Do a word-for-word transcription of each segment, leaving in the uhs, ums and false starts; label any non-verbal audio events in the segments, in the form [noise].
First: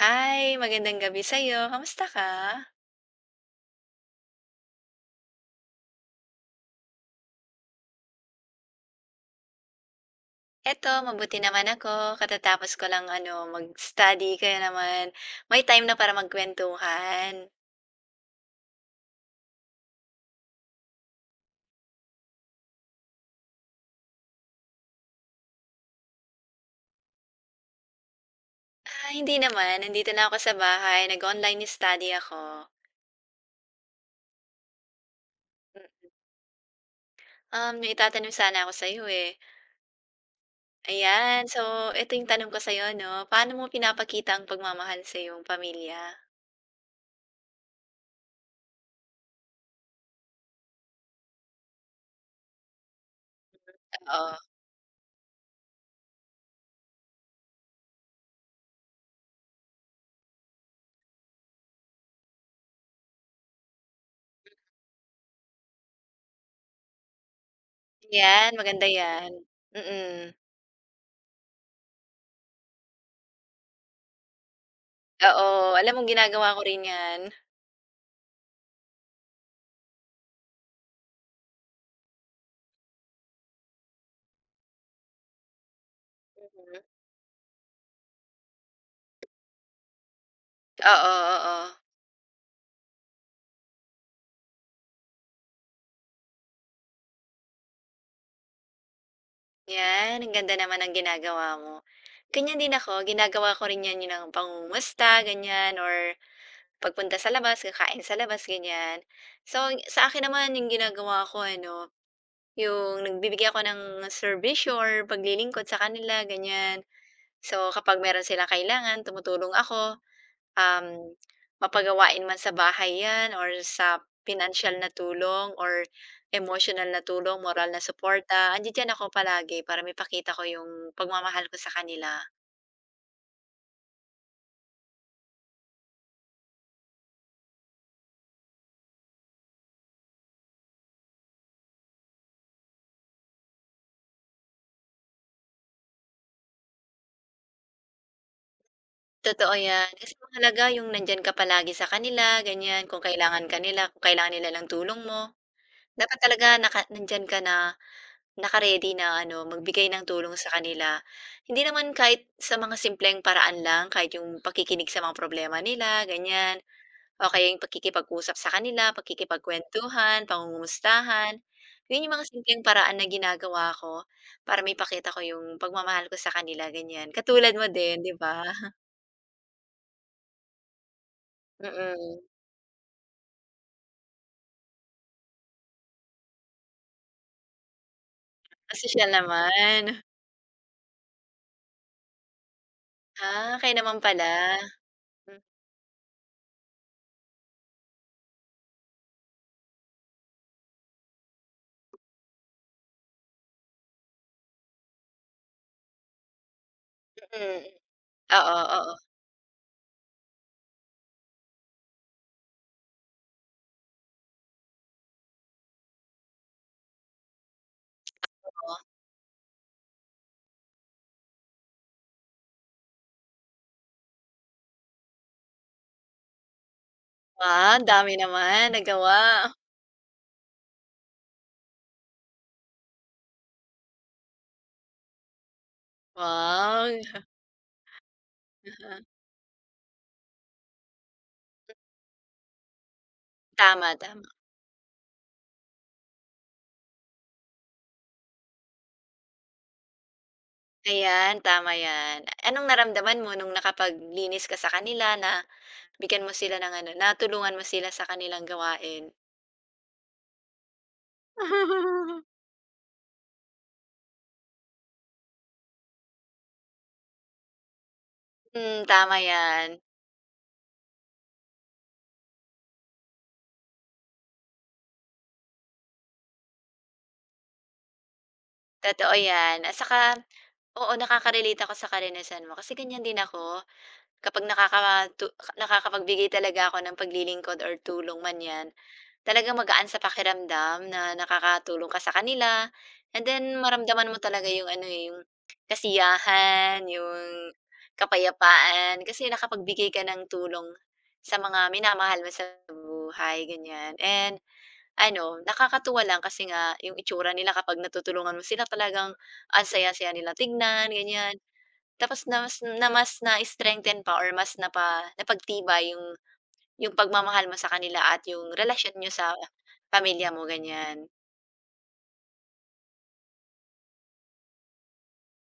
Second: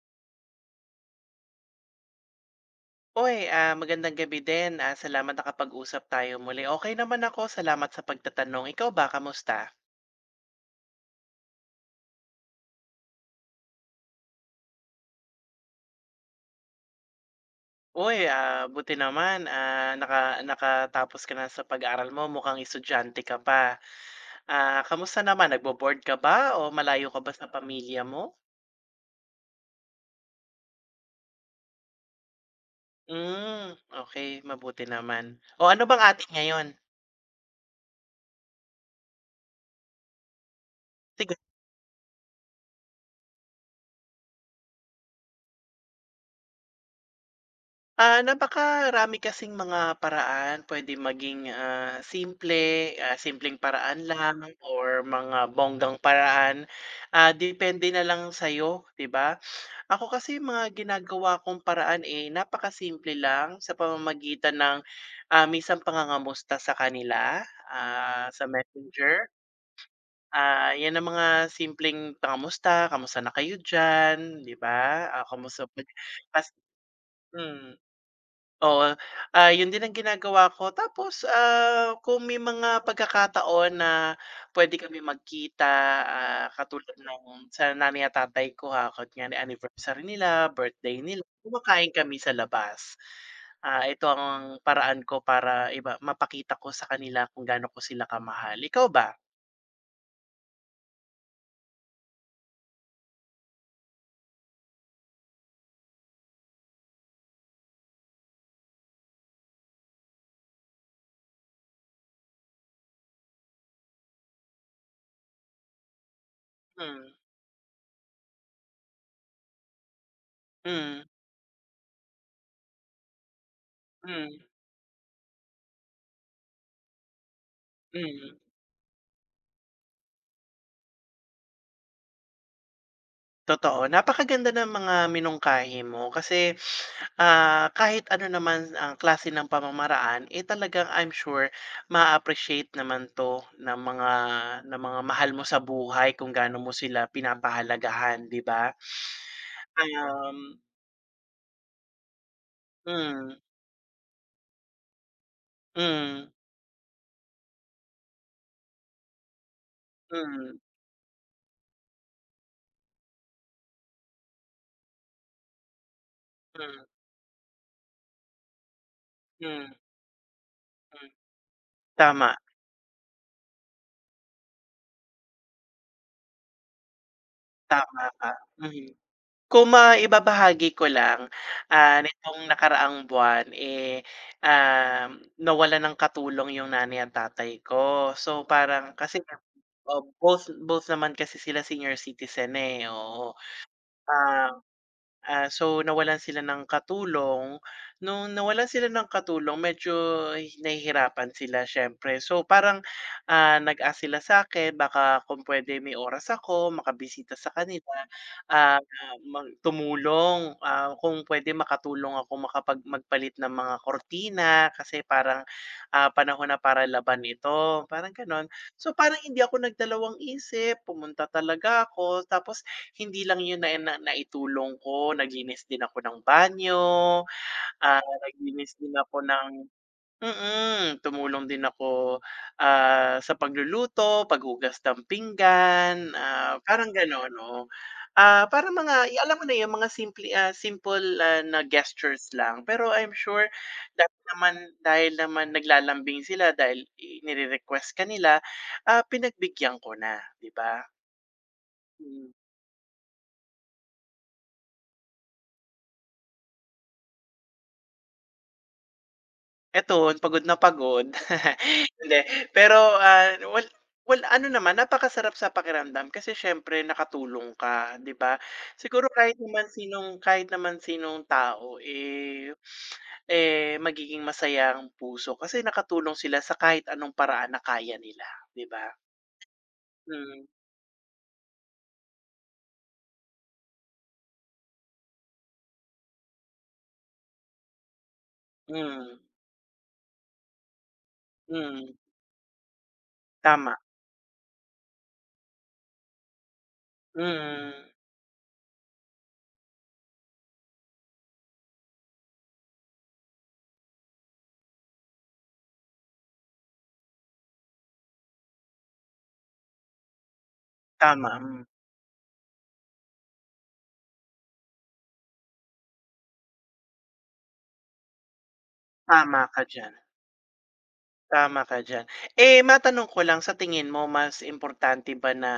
Hi, magandang gabi sa'yo. Kamusta ka? Uy, ah, magandang gabi din. Ah, salamat nakapag-usap tayo muli. Okay naman ako, salamat sa pagtatanong. Ikaw ba, kamusta? Eto, mabuti naman ako. Katatapos ko lang ano, mag-study kaya naman may time na para magkuwentuhan. Uy, ah, buti naman, ah, naka nakatapos ka na sa pag aral mo, mukhang estudyante ka pa. Ah, kamusta naman, nagbo-board ka ba o malayo ka ba sa pamilya mo? Ah, hindi naman. Nandito na ako sa bahay. Nag-online study ako. Hmm, okay, mabuti naman. O ano bang Mm, atin ngayon? Um, may itatanong sana ako sa'yo eh. Sige. Ayan, so ito yung tanong ko sa'yo, no? Paano mo pinapakita ang pagmamahal sa iyong pamilya? Ah, napakarami kasing mga paraan. Pwede maging, ah, simple, ah, simpleng paraan Oo. lang or mga bonggang paraan. Ah, depende na lang sa'yo, 'di ba? Ako kasi mga ginagawa kong paraan, eh, napakasimple lang sa pamamagitan ng, ah, minsan pangangamusta sa kanila, ah, sa 'Yan, maganda Messenger. yan. Mm-mm. Ah, 'yan ang mga simpleng pangamusta, "Kamusta na kayo diyan?" 'di ba? Ah, "Kamusta Oo, pag," alam mo tas ginagawa ko rin yan. hmm. Oo, ah, yun din ang ginagawa ko tapos, ah, kung may mga pagkakataon na puwede kami magkita, ah, Mm. katulad ng sa nanay at tatay ko, ha, kunyari anniversary nila, birthday Oo, nila, oo, oo. kumakain kami sa labas. Ah, ito ang paraan ko para iba mapakita ko sa kanila kung gaano ko sila kamahal. Ikaw ba? 'Yan, ang ganda naman ang ginagawa mo. Ganyan din ako, ginagawa ko rin 'yan, 'yun ang pangungumusta, ganyan or pagpunta sa labas, kakain sa labas, ganyan. So, ang- sa akin naman 'yung ginagawa ko ano, 'yung nagbibigay ako ng serbisyo or paglilingkod sa kanila, ganyan. Hmm. So, kapag meron silang kailangan, tumutulong ako. Hmm. Um, mapagawain man sa bahay 'yan or sa Hmm. financial na tulong or emotional na tulong, moral na Hmm. suporta, andidiyan ako palagi para maipakita ko yung pagmamahal ko sa kanila. Totoo, napakaganda ng mga minungkahi mo kasi, ah, kahit ano naman ang klase ng pamamaraan, eh, talagang I'm sure ma appreciate naman 'to ng mga ng mga mahal mo sa buhay kung gaano mo sila pinapahalagahan, 'di ba? Totoo 'yan, kasi Um, mahalaga yung nandiyan ka palagi sa kanila, ganyan, kung hmm, kailangan kanila, kung kailangan nila ng tulong mo. Dapat hmm, talaga naka nandiyan ka na, naka na ano, magbigay ng tulong sa hmm, kanila. Hindi naman kahit sa mga simpleng paraan lang, kahit yung pakikinig sa mga problema nila, ganyan. hmm, O kaya yung pakikipag-usap sa kanila, hmm, pakikipagkuwentuhan, hmm, pangungumustahan. Yun yung mga tama, simpleng paraan na ginagawa ko para maipakita ko yung pagmamahal ko sa kanila, ganyan. Katulad mo din, tama 'di ka, ba? mhm. Kung maibabahagi ko lang, ah, Mm, nitong nakaraang buwan, eh, um, nawalan ng katulong yung nanay at tatay ko. So, ang parang sosyal kasi, naman. oh, both both naman kasi sila senior citizen, eh, oo. Ah, kayo naman pala. Ah Hmm, Ah, so nawalan sila ng katulong. Nung nawalan sila ng katulong medyo hi- nahihirapan sila siyempre. So parang, ah, nag-ask sila sa'kin baka kung puwede may oras ako makabisita sa mm. kanila, Oo, ah, oo, mag tumulong, ah, kung pwede makatulong ako makapag magpalit ng mga kortina kasi parang, ah, panahon na para laban ito, parang gano'n. oo. So parang hindi ako nagdalawang isip, pumunta talaga ako tapos hindi lang 'yun na na naitulong ko, naglinis din ako ng banyo, Wow, ang ah, dami naman naglinis din nagawa. ako ng mm, tumulong din ako, ah, sa pagluluto, paghugas ng pinggan, ah, parang Wow. gano'n, oo. Ah, parang mga y- [laughs] alam mo na 'yung mga simple, ah, simple, ah, na gestures lang. Pero I'm sure Tama, dahil tama. naman dahil naman naglalambing sila dahil i nire-request ka nila, ah, pinagbigyan ko na, 'di ba? Ayan, tama 'yan. Hmm. Anong naramdaman mo nung nakapaglinis ka sa kanila na bigyan mo sila ng ano, natulungan mo sila sa kanilang gawain. Eto, pagod na pagod. [laughs] Hindi, [laughs] pero, ah, well well ano naman napakasarap sa pakiramdam kasi siyempre nakatulong ka, 'di ba? Hmm, Siguro tama kahit naman 'yan, sinong kahit naman sinong tao, eh, eh, magiging masaya ang puso kasi nakatulong sila sa kahit anong paraan na kaya nila, 'di ba? totoo 'yan at saka Mm, oo, nakaka-relate ako sa karanasan mo kasi ganyan din ako. Kapag nakakatu nakakapagbigay talaga ako ng paglilingkod or tulong man 'yan, mm, talagang magaan sa pakiramdam na nakakatulong mm, ka sa kanila and then tama, maramdaman mo talaga yung ano, eh, yung kasiyahan, yung mm, kapayapaan kasi nakapagbigay ka ng tulong sa mga minamahal mo sa buhay, ganyan. And ano, nakakatuwa lang kasi nga yung itsura nila kapag natutulungan mo sila talagang ang saya-saya nila tignan, tama, ganyan. hmm, Tapos na mas na mas na-strengthen pa or mas napa napagtibay yung yung pagmamahal mo sa kanila at yung relasyon niyo sa tama ka diyan. pamilya mo, ganyan. Tama ka diyan. Eh, matanong ko lang, sa tingin mo mas importante ba na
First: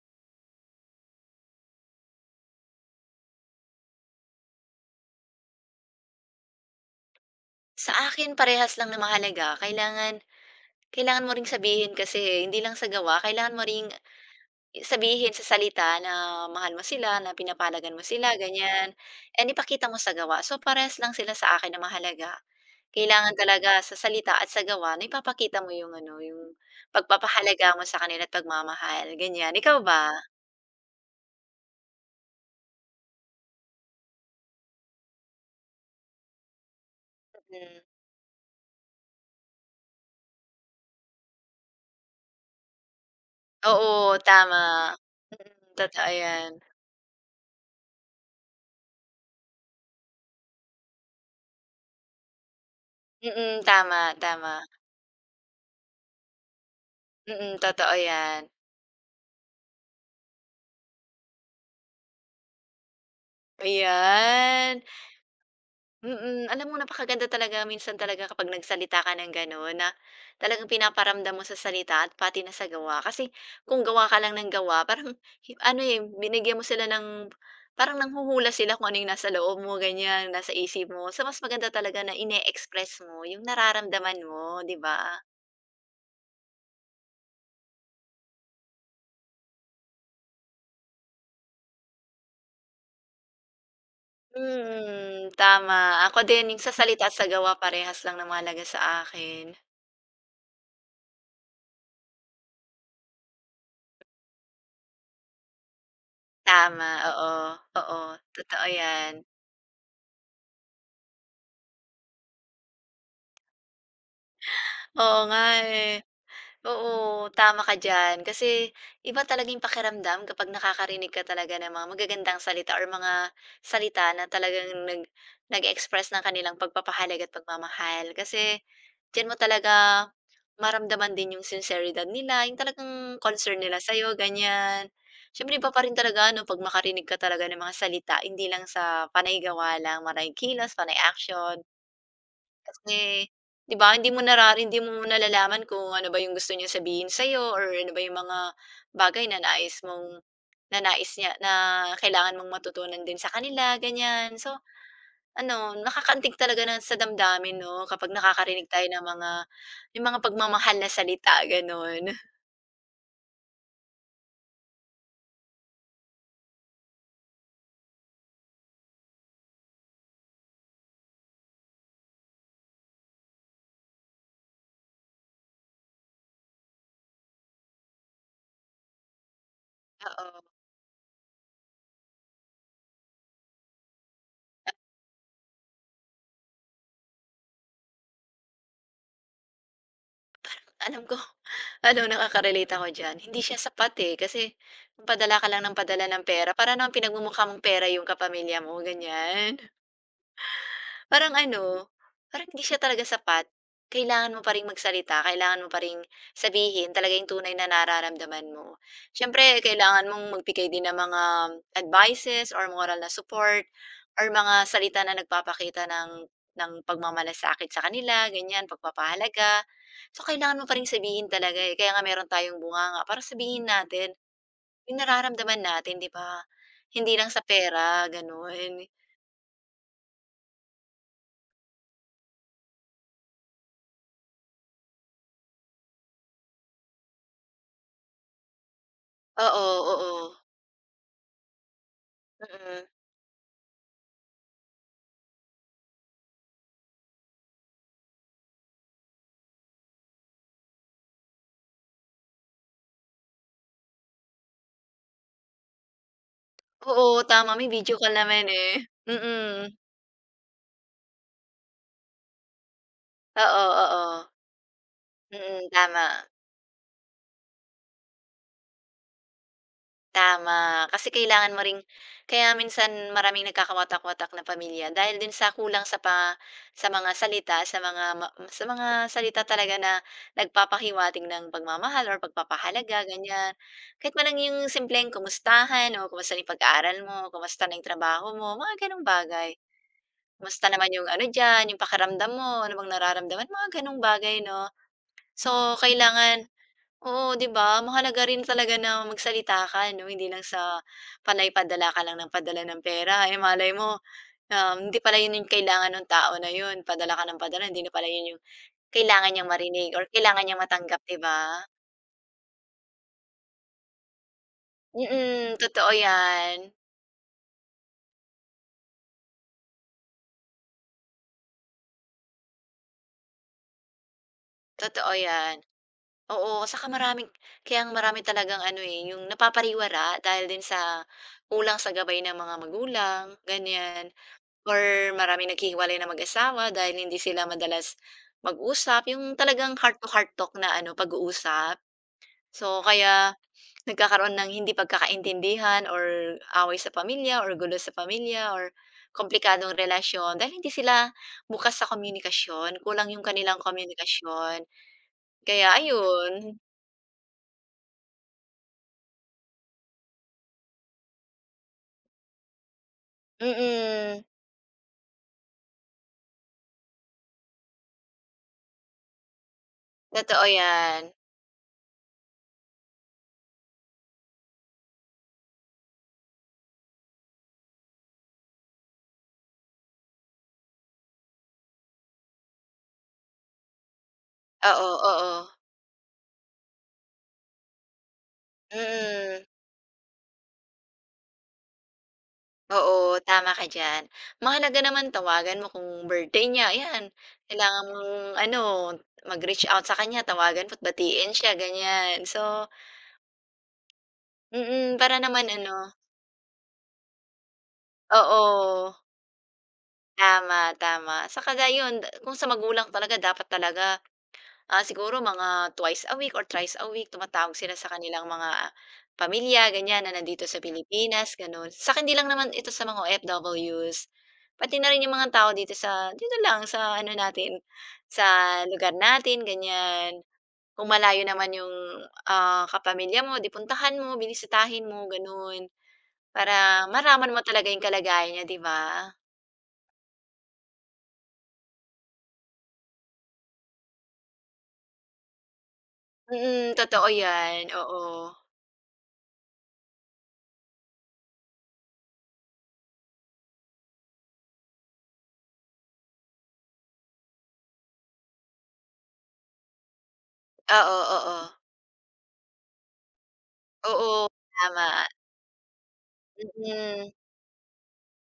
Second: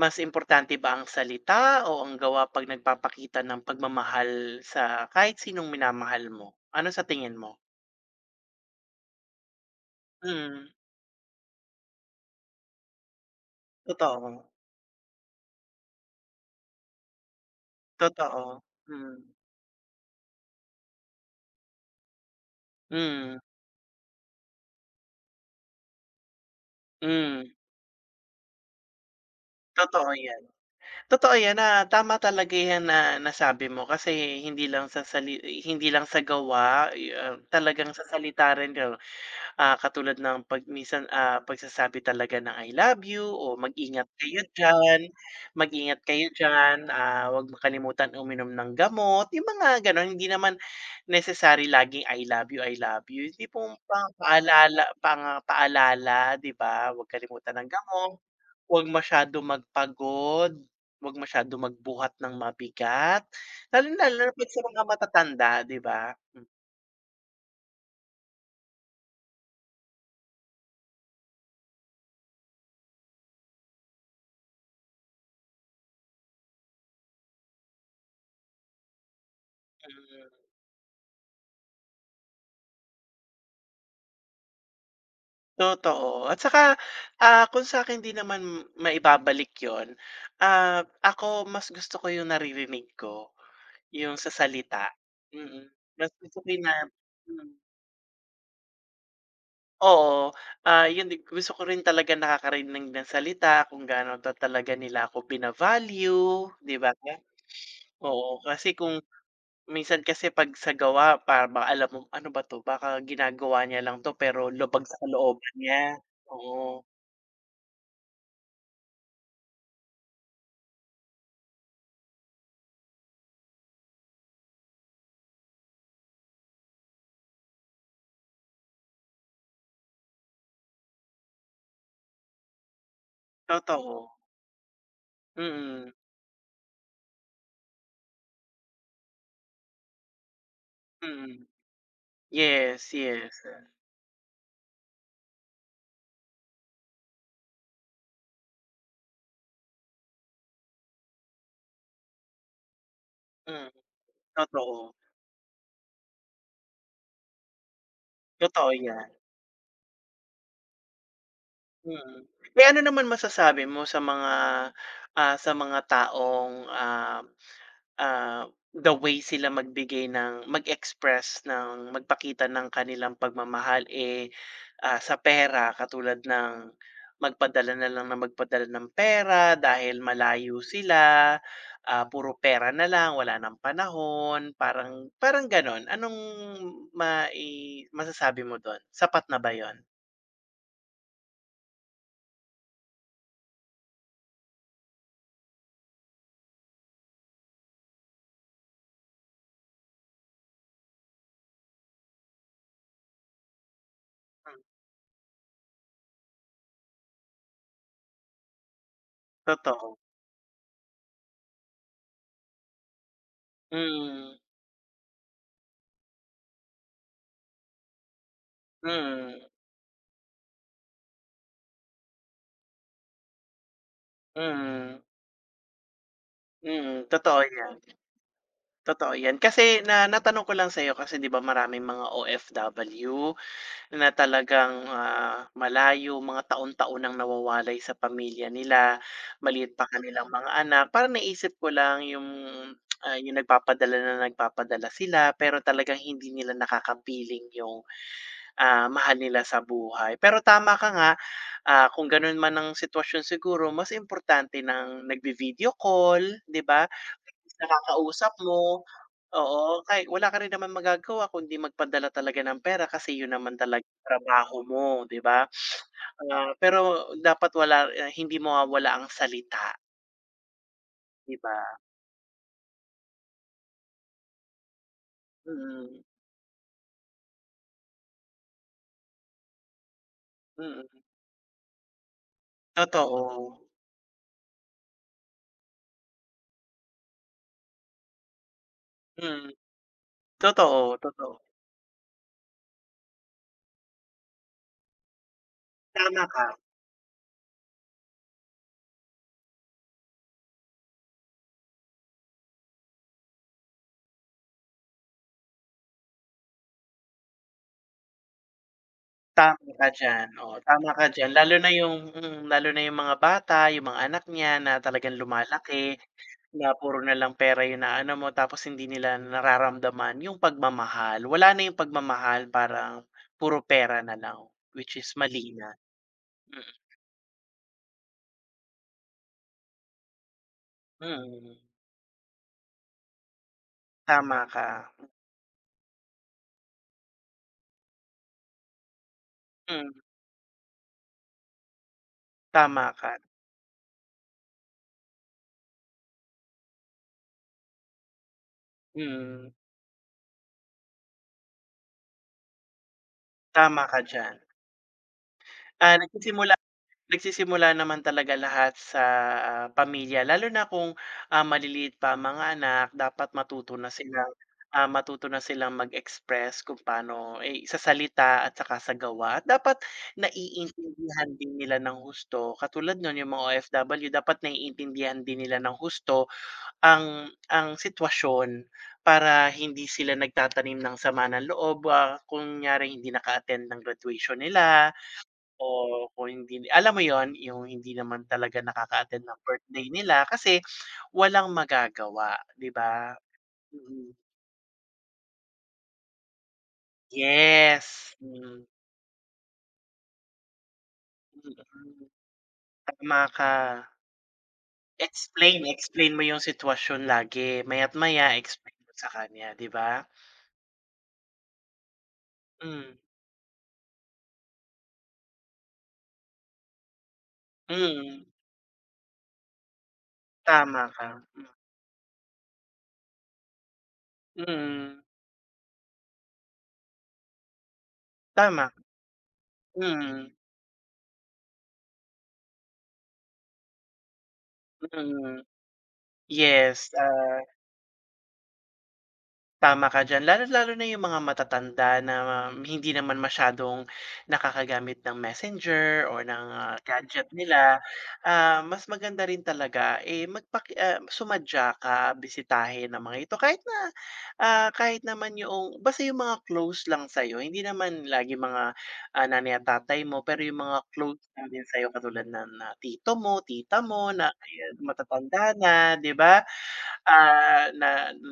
mas importante ba ang salita o ang gawa 'pag nagpapakita ng pagmamahal sa kahit sinong minamahal mo? Ano sa tingin mo? Sa akin parehas lang na mahalaga. Kailangan Mm, kailangan mo ring sabihin kasi hindi lang sa gawa, kailangan mo ring totoo, sabihin sa salita na mahal mo sila, na pinapalagan mo sila, totoo. ganyan, Mm, and ipakita mo sa gawa. So, parehas lang sila sa akin na mahalaga. Kailangan mm, talaga sa salita at sa gawa na ipapakita mo yung ano, yung mm, pagpapahalaga mo sa kanila at pagmamahal, ganyan. Ikaw totoo ba? 'yan. Totoo 'yan na tama talaga 'yan na nasabi mo kasi hindi lang sa sali hindi lang sa gawa, eh, ah, Mm. talagang sa salita rin. Ah, katulad ng 'pag minsan, ah, pagsasabi talaga ng I love you o mag-ingat Oo, kayo tama. diyan, Mm, mag-ingat totoo kayo yan. diyan, ah, huwag mo uminom ng gamot, yung mga gano'n. Hindi naman necessary laging I love you, I love you, yung Mm, tipong tama, pang tama. paalala pang paalala, 'di ba? Huwag Mm, kalimutan ng totoo gamot, 'yan. huwag masyadong magpagod, huwag masyadong magbuhat ng mabigat, lalong-lalo na lalo na 'pag sa mga Ayan, matatanda, 'di ba? mm. Alam mo napakaganda talaga minsan talaga kapag nagsalita ka ng gano'n na talagang pinaparamdam mo sa salita at pati na sa gawa. Kasi kung gawa ka lang ng gawa parang hi ano, eh, binigyan mo sila ng parang nanghuhula sila kung ano yung nasa loob mo, ganyan, Mm. nasa isip mo. So, mas maganda talaga na ine-express mo yung nararamdaman mo, 'di ba? Totoo at saka, ah, kung sa akin di naman maibabalik yon, ah, ako mas gusto ko yung naririnig ko, yung sa salita, Hmm, mm. tama. Mas Ako gusto ko din yung yung sa na salita at sa mm, gawa parehas lang na mahalaga sa akin. oo, ah, yun din gusto ko rin talaga nakakarinig ng salita kung gaano ta talaga nila ako bina-value, di Tama, ba? oo, oo, Oo, totoo kasi kung 'yan. minsan kasi 'pag sa gawa para bang alam mo, "Ano ba 'to baka ginagawa niya lang 'to pero lubag sa Oo nga, kalooban niya." eh, Oo, oo, tama ka diyan. Kasi iba talaga yung pakiramdam kapag nakakarinig ka talaga ng mga magagandang salita or mga salita na talagang nag nag express ng kanilang pagpapahalaga at pagmamahal. Kasi diyan mo talaga maramdaman din yung sinseridad nila, yung talagang concern nila sa'yo, totoo, ganiyan. Siyempre iba pa mm. rin talaga ano 'pag makarinig ka talaga ng mga salita, hindi lang sa panay gawa lang, panay kilos, panay Mm. action. Yes, Kasi, yes. ah, 'di ba, hindi mo nara hindi mo nalalaman kung ano ba yung gusto niya sabihin sa'yo or ano ba yung mga bagay na nais mong na nais niya na kailangan mong matutunan din sa Mm, kanila, ganyan. So, totoo. ano, nakakaantig talaga ng sa damdamin 'no, kapag nakakarinig Totoo tayo ng 'yan, mga yung mga pagmamahal na salita, gano'n. mm. Eh, ano naman masasabi mo sa mga, ah, sa mga taong, ah Ah, the way sila magbigay ng mag-express ng magpakita ng kanilang pagmamahal, eh, ah, sa pera katulad ng magpadala na lang ng magpadala ng pera dahil Oo, malayo sila, ah, puro pera na lang, wala ng panahon, parang parang gano'n. Anong mai masasabi mo do'n, sapat na ba 'yun? alam ko, [laughs] ano, nakaka-relate ako diyan. Hindi siya sapat, eh, kasi padala ka lang ng padala ng pera, para namang pinagmumukha mong pera yung kapamilya mo, ganyan. Parang ano, parang hindi siya talaga sapat. Kailangan mo pa Hmm, ring magsalita, kailangan mo pa ring sabihin talaga yung tunay na nararamdaman mo. Siyempre totoo. kailangan mong magbigay din ng mga advices or moral na support or Mm, mga salita na nagpapakita ng ng pagmamalasakit sa kanila, ganyan, mm, pagpapahalaga. So, kailangan mo pa ring sabihin talaga, eh, kaya nga meron tayong bunganga para sabihin natin yung mm, nararamdaman natin, 'di ba? mm, Hindi lang sa totoo 'yan. pera, gano'n. Totoo 'yan. Kasi na natanong ko lang sa'yo kasi 'di ba maraming mga O F W na talagang, ah, malayo, mga taon-taon nang nawawalay sa pamilya nila, Oo, maliit pa oo. kanilang Oo. mga anak. Parang naisip ko lang yung, Mm. Mm. ah, yung nagpapadala na nagpapadala sila pero talagang hindi nila nakakapiling yung, ah, mahal nila sa buhay. Pero tama ka nga, Ah, kung gano'n man ang sitwasyon siguro mas importante ng nagbi video call, 'di ba? Oo, tama may video call Nakakausap naman, mo, eh. oo, Mm, kay wala ka rin naman magagawa kundi magpadala talaga ng pera kasi 'yun naman oo, talaga yung oo. trabaho mo, 'di ba? Mm, tama, Ah, pero dapat wala ah, hindi mawawala ang salita, tama. Kasi 'di kailangan mo ba? ring kaya minsan maraming nagkakawatak-watak na pamilya dahil din sa kulang sa Mm, pa sa mga salita, sa mga ma sa mga salita talaga na mm. nagpapahiwatig ng pagmamahal or pagpapahalaga, ganyan. Totoo. Kahit man lang yung simpleng kumustahan o kumusta na yung pag-aaral mo, kumusta na yung trabaho mo, mga gano'ng Mm, bagay. Kumusta naman totoo, yung ano totoo. diyan, yung pakiramdam mo, ano bang nararamdaman, mga gano'ng bagay 'no. So, Tama kailangan ka. oo, 'di ba? Mahalaga rin talaga na magsalita ka 'no, hindi lang sa panay padala ka lang ng padala ng pera, eh, malay mo, um, hindi pala yun yung kailangan ng tao na yun, padala ka ng padala, hindi na pala yun yung kailangan niyang Tama ka marinig or diyan, kailangan oo, niyang tama matanggap, ka 'di diyan. Lalo ba? Na yung mm, lalo na yung mga bata, yung mga anak niya na talagang Mm, lumalaki, totoo 'yan, na puro na lang pera yung inaano mo tapos hindi nila nararamdaman yung pagmamahal. Wala na yung pagmamahal, parang puro pera na lang, which is totoo mali 'yan. na. Oo, Mm, saka maraming kaya ang marami talagang ano, eh, yung napapariwara dahil din sa mm. kulang sa gabay ng mga magulang, ganiyan. Tama ka. Or maraming naghihiwalay na mag-asawa dahil hindi sila madalas mag-usap, yung talagang Mm, heart to heart talk na ano, pag-uusap. So, tama ka. kaya nagkakaroon ng hindi pagkakaintindihan or away sa pamilya or gulo sa pamilya or Mm, komplikadong relasyon dahil hindi sila bukas sa komunikasyon, kulang yung kanilang tama ka diyan. komunikasyon. Kaya Ah, ayun, nagsisimula Nagsisimula naman talaga lahat sa, ah, pamilya lalo na kung, ah, maliliit pa ang mga anak dapat matuto na mm, silang, ah, matuto na silang mag-express kung paano, eh, sa salita at saka sa gawa at dapat totoo 'yan. naiintindihan din nila ng husto. Katulad no'n yung mga O F W dapat naiintindihan din nila ng husto ang ang sitwasyon para hindi sila nagtatanim ng sama ng loob, ah, kunyari hindi naka-attend ng graduation nila. Oo, oo, Oo, kung hindi alam mo yon yung hindi naman talaga nakaka-attend ng mm. birthday nila kasi walang magagawa, 'di ba? Oo, tama ka diyan. Mm, Mahalaga naman tawagan mo kung birthday niya, ayan. Kailangan mong yes, ano, hmm, mag-reach out sa kanya, tawagan mo't batiin siya, mm. ganyan. So Tama ka. mm, para naman Explain, ano explain mo yung sitwasyon lagi, maya't maya explain oo, mo sa kanya, 'di ba? tama, tama. Saka ga yun kung sa magulang Hmm, talaga dapat talaga ah, siguro mga twice a week or thrice a week tumatawag sila sa mm. kanilang mga pamilya ganyan na nandito sa Tama ka, Pilipinas, mm. gano'n. Sa'kin hindi lang naman ito sa mga O F Ws, pati na Mm, rin yung mga tao dito sa dito lang sa ano natin, sa tama, lugar natin ganyan. mm, Kung malayo naman yung, ah, kapamilya mo 'di puntahan mo, binisitahin mo mm. gano'n, Yes, para maraman ah mo talaga yung kalagayan niya 'di ba? Tama ka diyan, lalong-lalo na yung mga matatanda na um, hindi naman masyadong nakakagamit ng messenger or ng, Mm, ah, totoo gadget yan, nila. oo. Ah, mas maganda rin talaga, eh, magpaki ah, sumadya ka, bisitahin ang mga ito kahit na, ah, kahit naman yung basta yung mga close lang sa'yo, hindi naman lagi mga, ah, nanay at tatay mo, pero yung mga Oo, close oo. lang din sa'yo katulad ng, ah, tito mo, tita mo Oo, oo, na ayan tama, matatanda na, 'di ba? mm. Ah, na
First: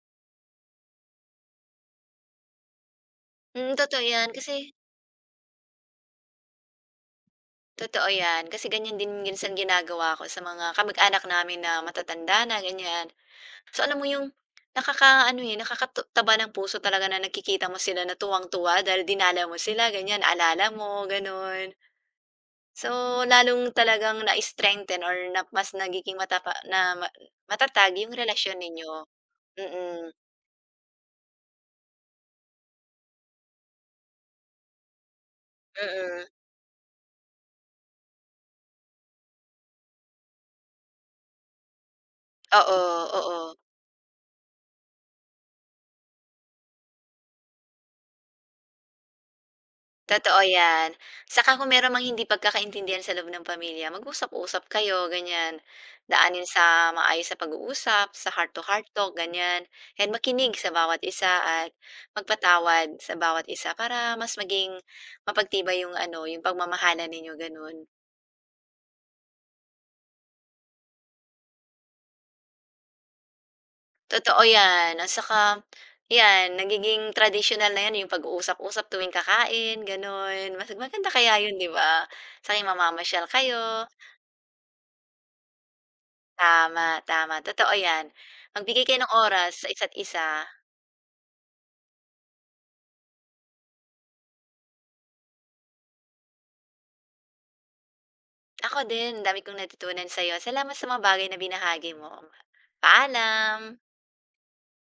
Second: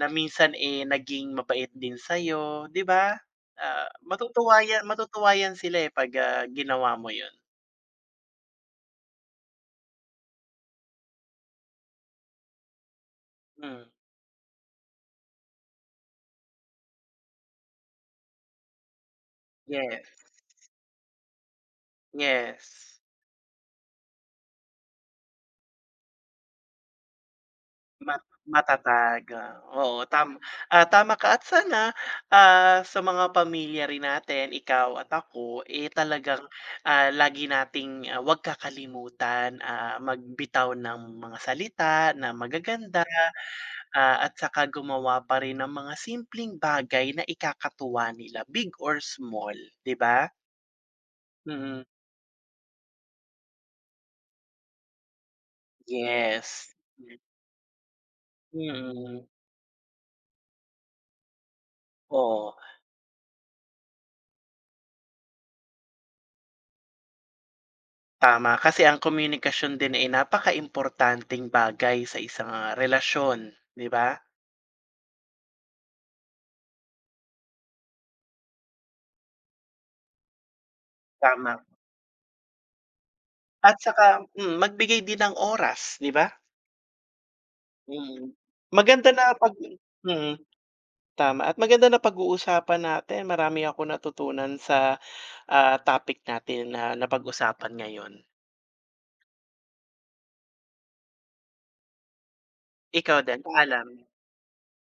na minsan, eh, naging mabait din sa'yo, 'di ba? Mm, Ah, totoo 'yan kasi matutuwa ya matutuwa 'yan sila, eh, 'pag, ah, ginawa mo 'yun. totoo 'yan kasi ganiyan din minsan ginagawa ko sa mga kamag-anak namin na matatanda na, ganiyan. So, Hmm, alam mo yung nakakaano, eh, nakakatu ng puso talaga na nakikita mo sila na tuwang-tuwa dahil dinala mo sila yes, ganiyan, alala mo, gano'n. So, yes. lalong talagang na-strengthen or na mas nagiging matapa na ma matatag yung Ma relasyon ninyo. matatag, ah, oo, Mm, tam ah, tama ka at sana, ah, sa mga pamilya rin natin, ikaw at ako, eh, mm. talagang, ah, lagi nating, ah, 'wag kakalimutan, ah, magbitaw ng mga salita na Oo, magaganda. oo. Ah, at saka gumawa pa rin ng mga simpleng bagay na ikakatuwa nila, big or small, 'di ba? Totoo 'yan. Saka kung Mm. meron mang hindi pagkakaintindihan sa loob ng pamilya, mag-usap-usap kayo ganyan. Daanin sa Yes. maayos sa pag-uusap, sa heart to heart talk, Mm. ganyan. And makinig sa bawat isa at Oo, magpatawad sa bawat isa para mas maging mapagtibay yung ano, yung pagmamahalan ninyo, gano'n. tama. Kasi ang komunikasyon din ay napakaimportanteng bagay sa isang, ah, relasyon, 'di ba? Totoo 'yan at saka 'yan, nagiging traditional na 'yan yung pag-uusap-usap tuwing kakain, gano'n. Mas maganda kaya yun, Tama. 'di ba? Saka yung mamamasyal At kayo. saka, mm, magbigay din ng oras, 'di ba? Tama, tama, totoo 'yan. Mm. Magbigay kayo Maganda ng na oras pag sa isa't isa. mm, Tama. At maganda na napag-uusapan natin. Marami akong natutunan sa, ah, topic natin na napag-usapan ngayon. Ako din, ang dami kong natutunan sa'yo. Salamat sa mga bagay na binahagi mo. Ikaw din, Paalam. paalam.